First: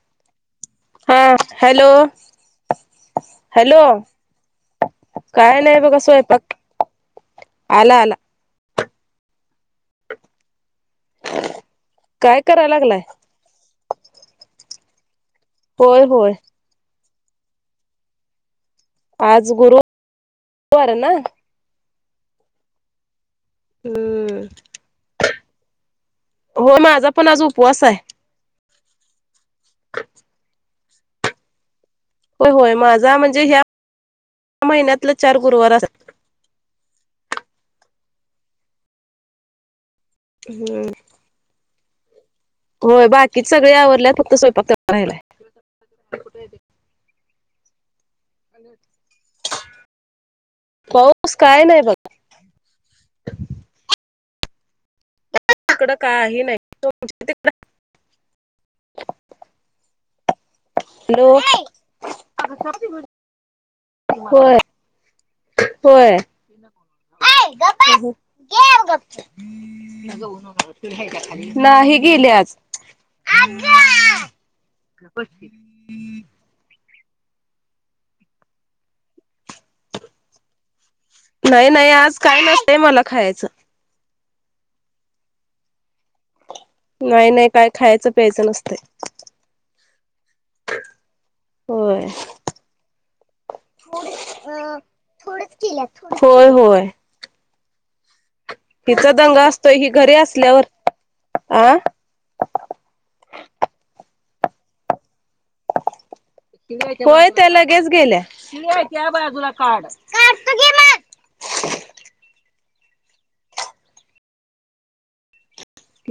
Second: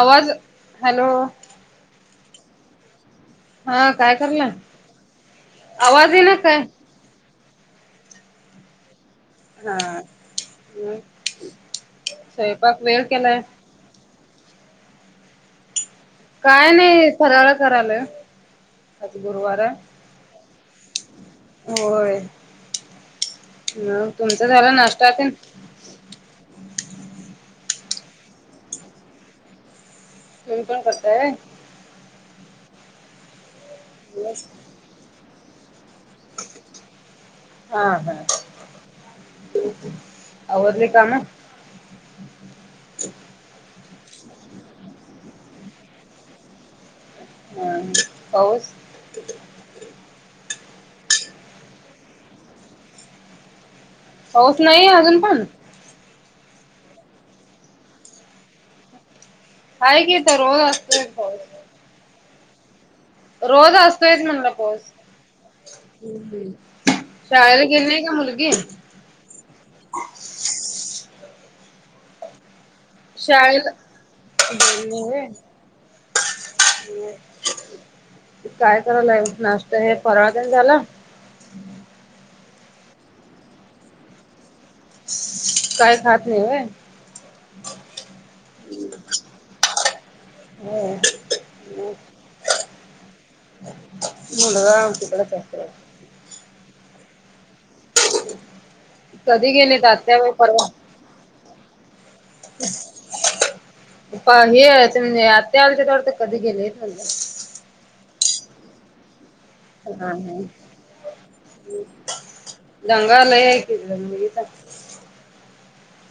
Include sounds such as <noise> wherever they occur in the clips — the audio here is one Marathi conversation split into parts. आवाज हॅलो! हा हॅलो! हॅलो हा काय करलाय काय नाही बघा आवाज येईना स्वयंपाक, काय आला आला! हा काय कराय स्वयंपाक लागलाय वेळ केलाय. होय होय! काय नाही फराळ करायलोय. आज गुरूवार आहे ना होय! मग हम्म तुमचा झाला नास्टा तेन. हो माझा पण आज उपवास आहे. तुम्ही पण करताय व्हय? होय. होय. माझा म्हणजे ह्या - <unintelligible> महिन्यातलं चार गुरुवार अस- हां. हां. हम्म आवरली काम? होय. बाकीच सगळे आवरडल्यात. फक्त स्वयंपाक तेवढा राहिलाय. <unintelligible> हं. पाऊस? पाऊस काय नाही बघ. पाऊस नाही अजून पण? इकडं काही नाही. <unintelligible> हाये की इथं रोज असतोया हॅलो पाऊस. <unintelligible> रोज असतोयच म्हणल होय पाऊस. हं. हं. ए गप बस. <unintelligible> नाही गेले आज. शाळेला <unintelligible> काय करायलाएस? नाश्ता हे फराळ तेन झाला? नाही नाही. आज काही नसतेय मला खायाचं. काय खात नाहीय व्हय? नाही नाही. काय खायचं प्यायचं नसतय. व्हय. होय <unintelligible> मुलगा म तिकडेच <unintelligible> होय. होय. <unintelligible> तिचा दंगा कधी असतोय गेलेत कि घरी आत्या व्हय असल्यावर. आं? पा हे आहे ते म्हणजे, आत्या आले होते <unintelligible> कधी गेले? होय त्या लगेच गेल्या. हा हा. <unintelligible>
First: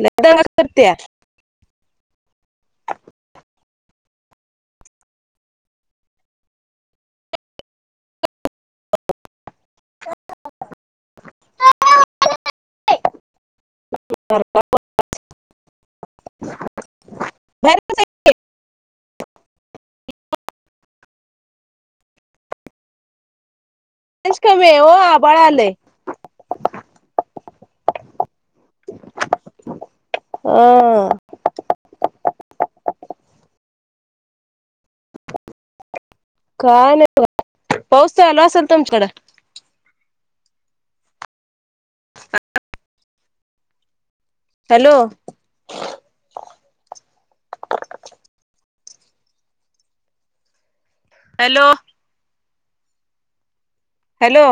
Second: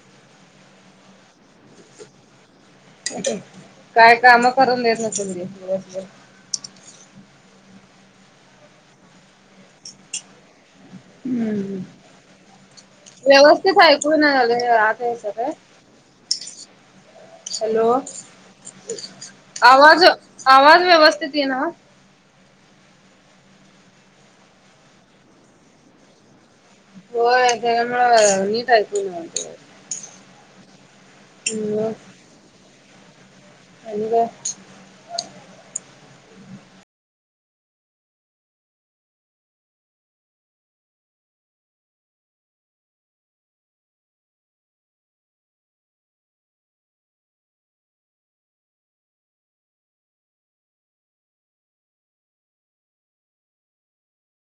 लई दंगा करतिया. काय काम करून देत नसेल ती दिवसभर. हम्म. व्यवस्थित आहे. इकडून वगैरे <unintelligible> सगळं. हॅलो. बाहेर आवाज. आवाज व्यवस्थित येईना. कमी आहे हो. आभाळ आलय. व्हय. त्याच्यामुळ <unintelligible> अं. हं. म? आणि काय? काय नाही <unintelligible> पाउस चालू असलं तुमच्याकडं? <unintelligible> हॅलो. हॅलो. हॅलो.